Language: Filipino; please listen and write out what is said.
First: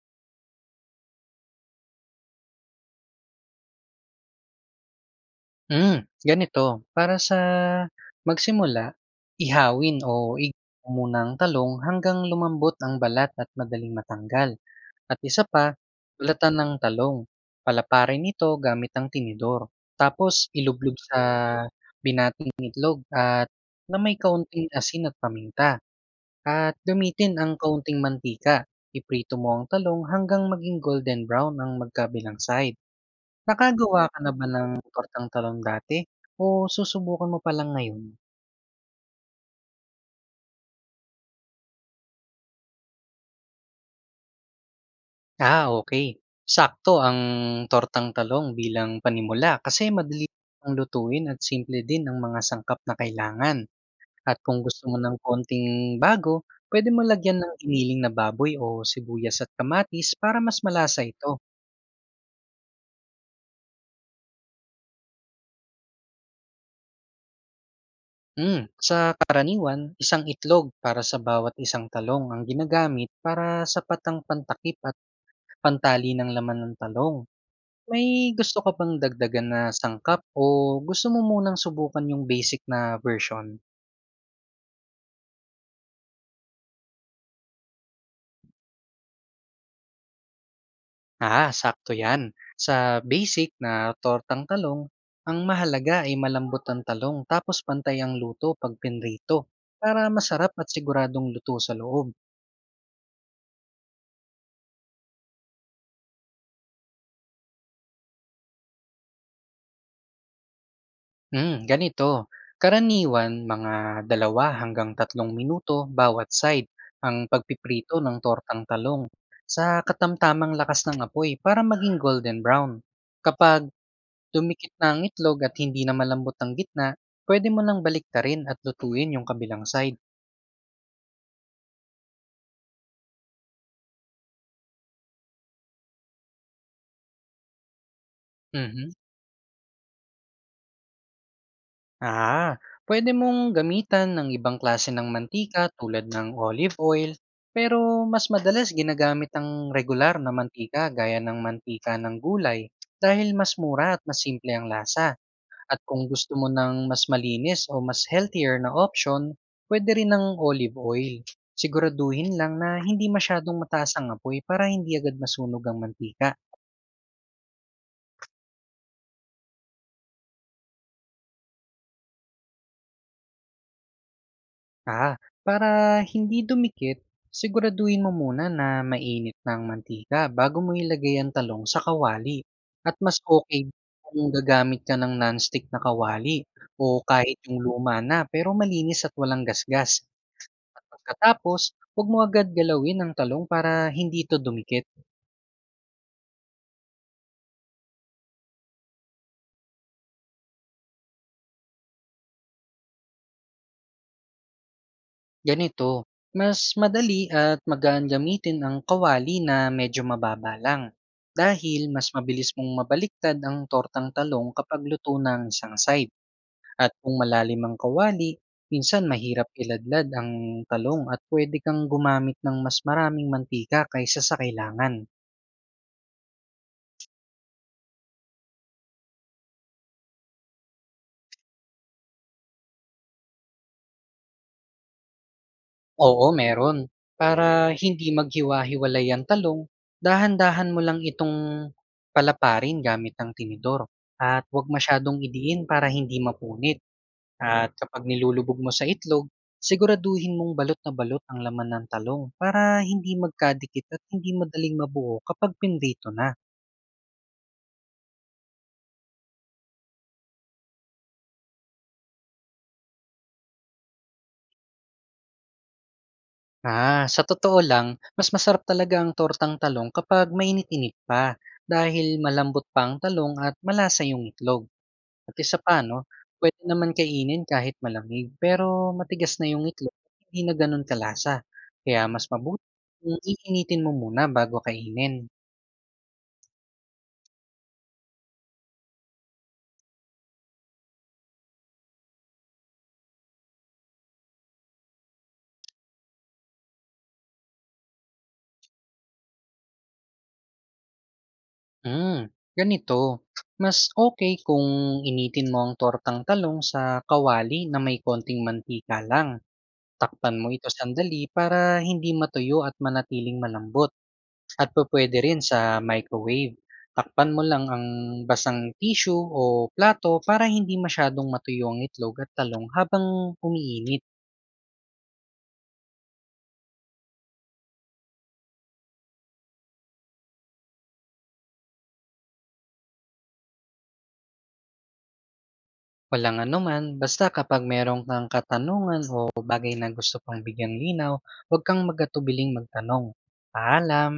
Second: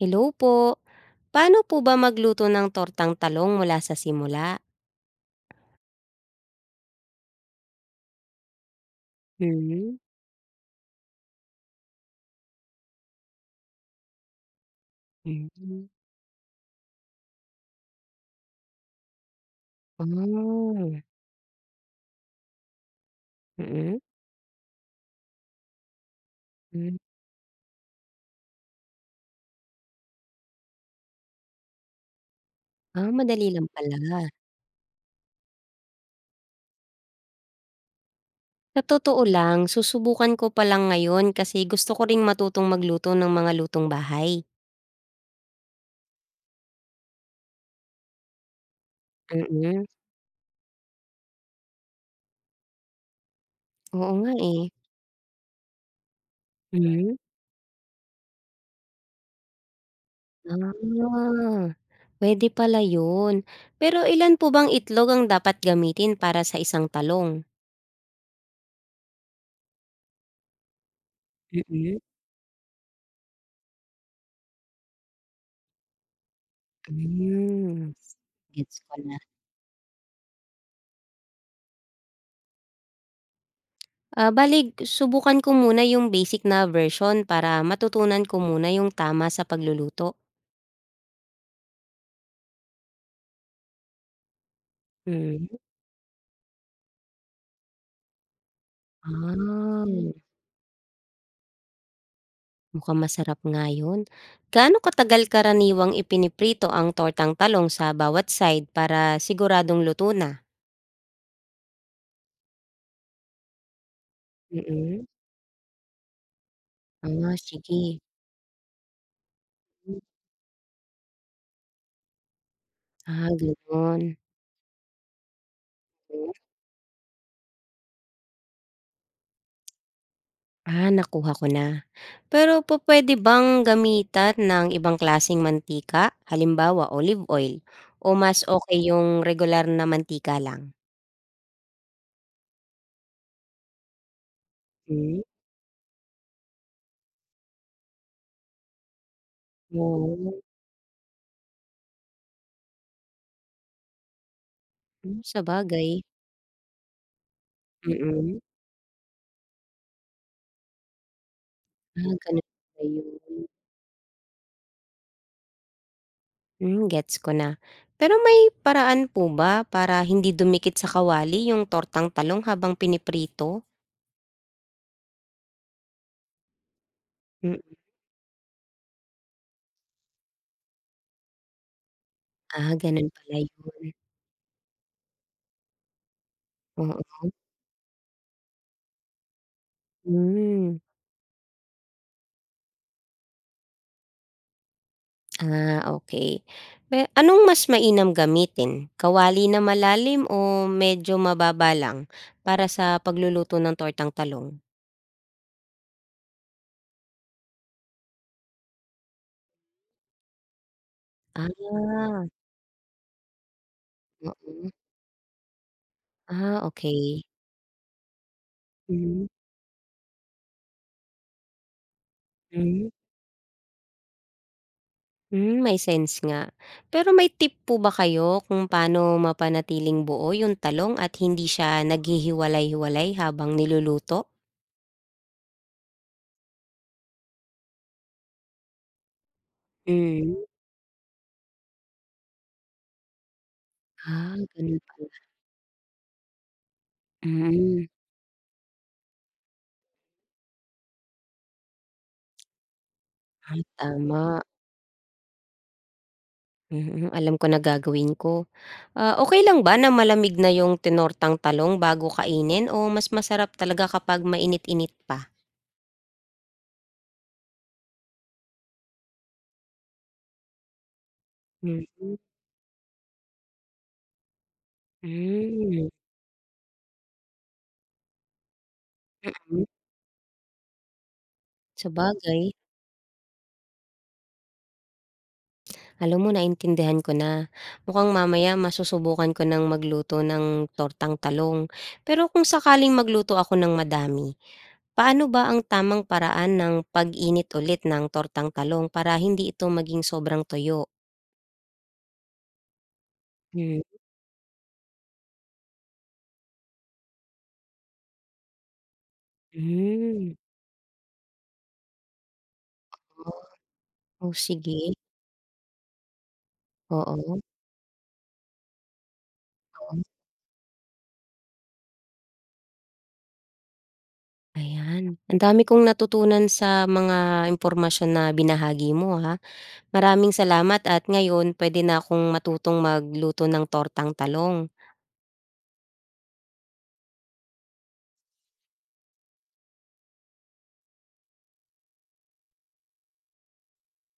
Hello po. Paano po ba magluto ng tortang talong mula sa simula? Ganito, para sa magsimula, Hmm, ihawin o igaw muna ang talong hanggang lumambot ang balat at madaling matanggal. At isa pa, mm. balatan ng talong. Palaparin ito gamit ang tinidor. Ah, Tapos ilublog mm, sa binating itlog at na may kaunting asin at paminta. At hmm. gamitin ang kaunting mantika. Iprito mo ang talong hanggang maging golden brown ang magkabilang side. Ah, madali lang pala. Nakagawa ka na ba ng tortang talong dati o susubukan mo pa lang ngayon? Sa totoo lang, susubukan ko pa lang ngayon kasi gusto ko ring matutong magluto ng mga lutong bahay. Ah, okay. Sakto ang tortang talong bilang panimula kasi Mm, madali ang lutuin at simple din ang mga sangkap na kailangan. oo nga, At kung eh. gusto mo ng konting bago, pwede mo Hmm, lagyan ng giniling na baboy o sibuyas at kamatis para mas malasa ito. ah, puwede pala yun. Pero ilan po bang itlog ang dapat gamitin para sa isang talong? Sa karaniwan, isang itlog para sa bawat isang Mm, talong ang ginagamit para sapat ang pantakip at pantali ng laman ng talong. hmm, May gusto ka gets bang ko na. dagdagan na sangkap o gusto mo munang subukan yung basic na version? Ah, bale subukan ko muna yung basic na version para matutunan ko muna yung tama sa pagluluto. Ah, sakto yan. Sa basic na tortang talong, ang Hmm. mahalaga ay malambot ang talong, tapos pantay ang luto pag pinrito, Ah, para masarap at siguradong luto sa loob. mukhang masarap nga yun. Gaano katagal karaniwang ipiniprito ang tortang talong sa bawat side para siguradong luto na? Ganito. Karaniwan, mga dalawa hanggang Mm. tatlong minuto bawat side ang Ah, sige. pagpiprito ng tortang talong sa katamtamang lakas ng apoy para maging golden brown. Ah, Kapag gano'n. dumikit na ang itlog at hindi na malambot ang gitna, pwede mo lang baliktarin at lutuin yung kabilang side. Ah, nakuha ko na. Pero po pwede bang gamitan ng ibang klaseng mantika, halimbawa olive oil, o mas okay Mhm. yung regular na mantika lang? Ah, pwede mong gamitan ng ibang klase ng Hmm, mantika tulad ng olive oil, pero mas madalas ginagamit ang regular na oo. mantika gaya ng mantika ng gulay dahil mas mura at mas simple ang lasa. Hmm, At kung sabagay. gusto mo ng mas malinis o mas Mm. healthier na option, pwede rin ng olive oil. Ah, Siguraduhin ganun lang na pala hindi yun. masyadong mataas ang apoy para hindi agad masunog ang mantika. Hmm, gets ko na. Pero may paraan po ba para hindi dumikit sa kawali yung tortang talong habang piniprito? Ah, para hindi dumikit, Hmm, siguraduhin mo muna na mainit na ang mantika bago mo ilagay ang talong sa kawali. ah, At ganun mas pala okay yun. kung gagamit ka ng nonstick na kawali o Oo. kahit yung luma na pero malinis at walang gasgas. Hmm. Pagkatapos, 'wag mo agad galawin ang talong para hindi ito dumikit. Ah, okay, anong mas mainam gamitin, kawali na malalim o medyo mababa lang para sa pagluluto ng tortang talong? Ganito, mas madali at magaan gamitin ang kawali na medyo mababa lang. Dahil mas Ah, mabilis mong mabaliktad ang tortang talong oo. kapag luto na ang isang side. Ah, At kung okey. malalim ang kawali, minsan Mhm, mahirap iladlad ang talong at pwede kang gumamit ng mas hmm. maraming mantika kaysa sa kailangan. Hmm, may sense nga. Pero may tip po ba kayo kung paano mapanatiling buo yung talong at hindi siya naghihiwalay-hiwalay habang niluluto? Oo, meron. Para hindi maghiwa-hiwalay ang talong, Hmm. dahan-dahan mo lang itong palaparin gamit ang tinidor. Ah, At huwag ganun pa. masyadong idiin para hindi mapunit. At Mm. kapag nilulubog mo sa itlog, siguraduhin mong balot na balot ang laman ng talong para hindi Ah, magkadikit at hindi tama. madaling mabuo kapag pinrito na. Mm, alam ko na gagawin ko. Ah, okey lang ba na malamig na yung tinortang talong bago kainin o mas masarap talaga kapag mainit-init pa? Ah, sa totoo lang, mas masarap talaga ang tortang talong kapag mainit-init pa, Mm, dahil malambot pa ang talong at malasa yung itlog. At isa pa hmm, 'no, pwede naman kainin kahit malamig, pero matigas na hmm. yung itlog at hindi na gano'n kalasa. Kaya mas Sabagay, mabuti kung iinitin mo muna bago kainin. alam mo naintindihan ko na. Mukhang mamaya masusubukan ko ng magluto ng tortang talong. Pero kung sakaling magluto ako ng madami, paano ba ang tamang paraan ng pag-init ulit ng tortang talong para hindi ito maging sobrang toyo? Hmm, Ganito, mas Hmm, okay kung initin mo ang tortang talong sa kawali na may konting mantika lang. Takpan hmm. mo ito sandali para hindi matuyo at manatiling malambot. Oh, At sige, pupuwede rin sa microwave. Takpan mo lang ang basang tissue o oo. plato para hindi masyadong matuyo ang itlog at talong habang umiinit. Ayan, ang dami kong natutunan sa mga impormasyon na binahagi mo, ha. Maraming salamat at ngayon pwede na akong matutong magluto ng tortang talong. Walang anuman, basta kapag merong kang katanungan o bagay na gusto pang bigyan linaw, huwag kang magatubiling magtanong. Paalam!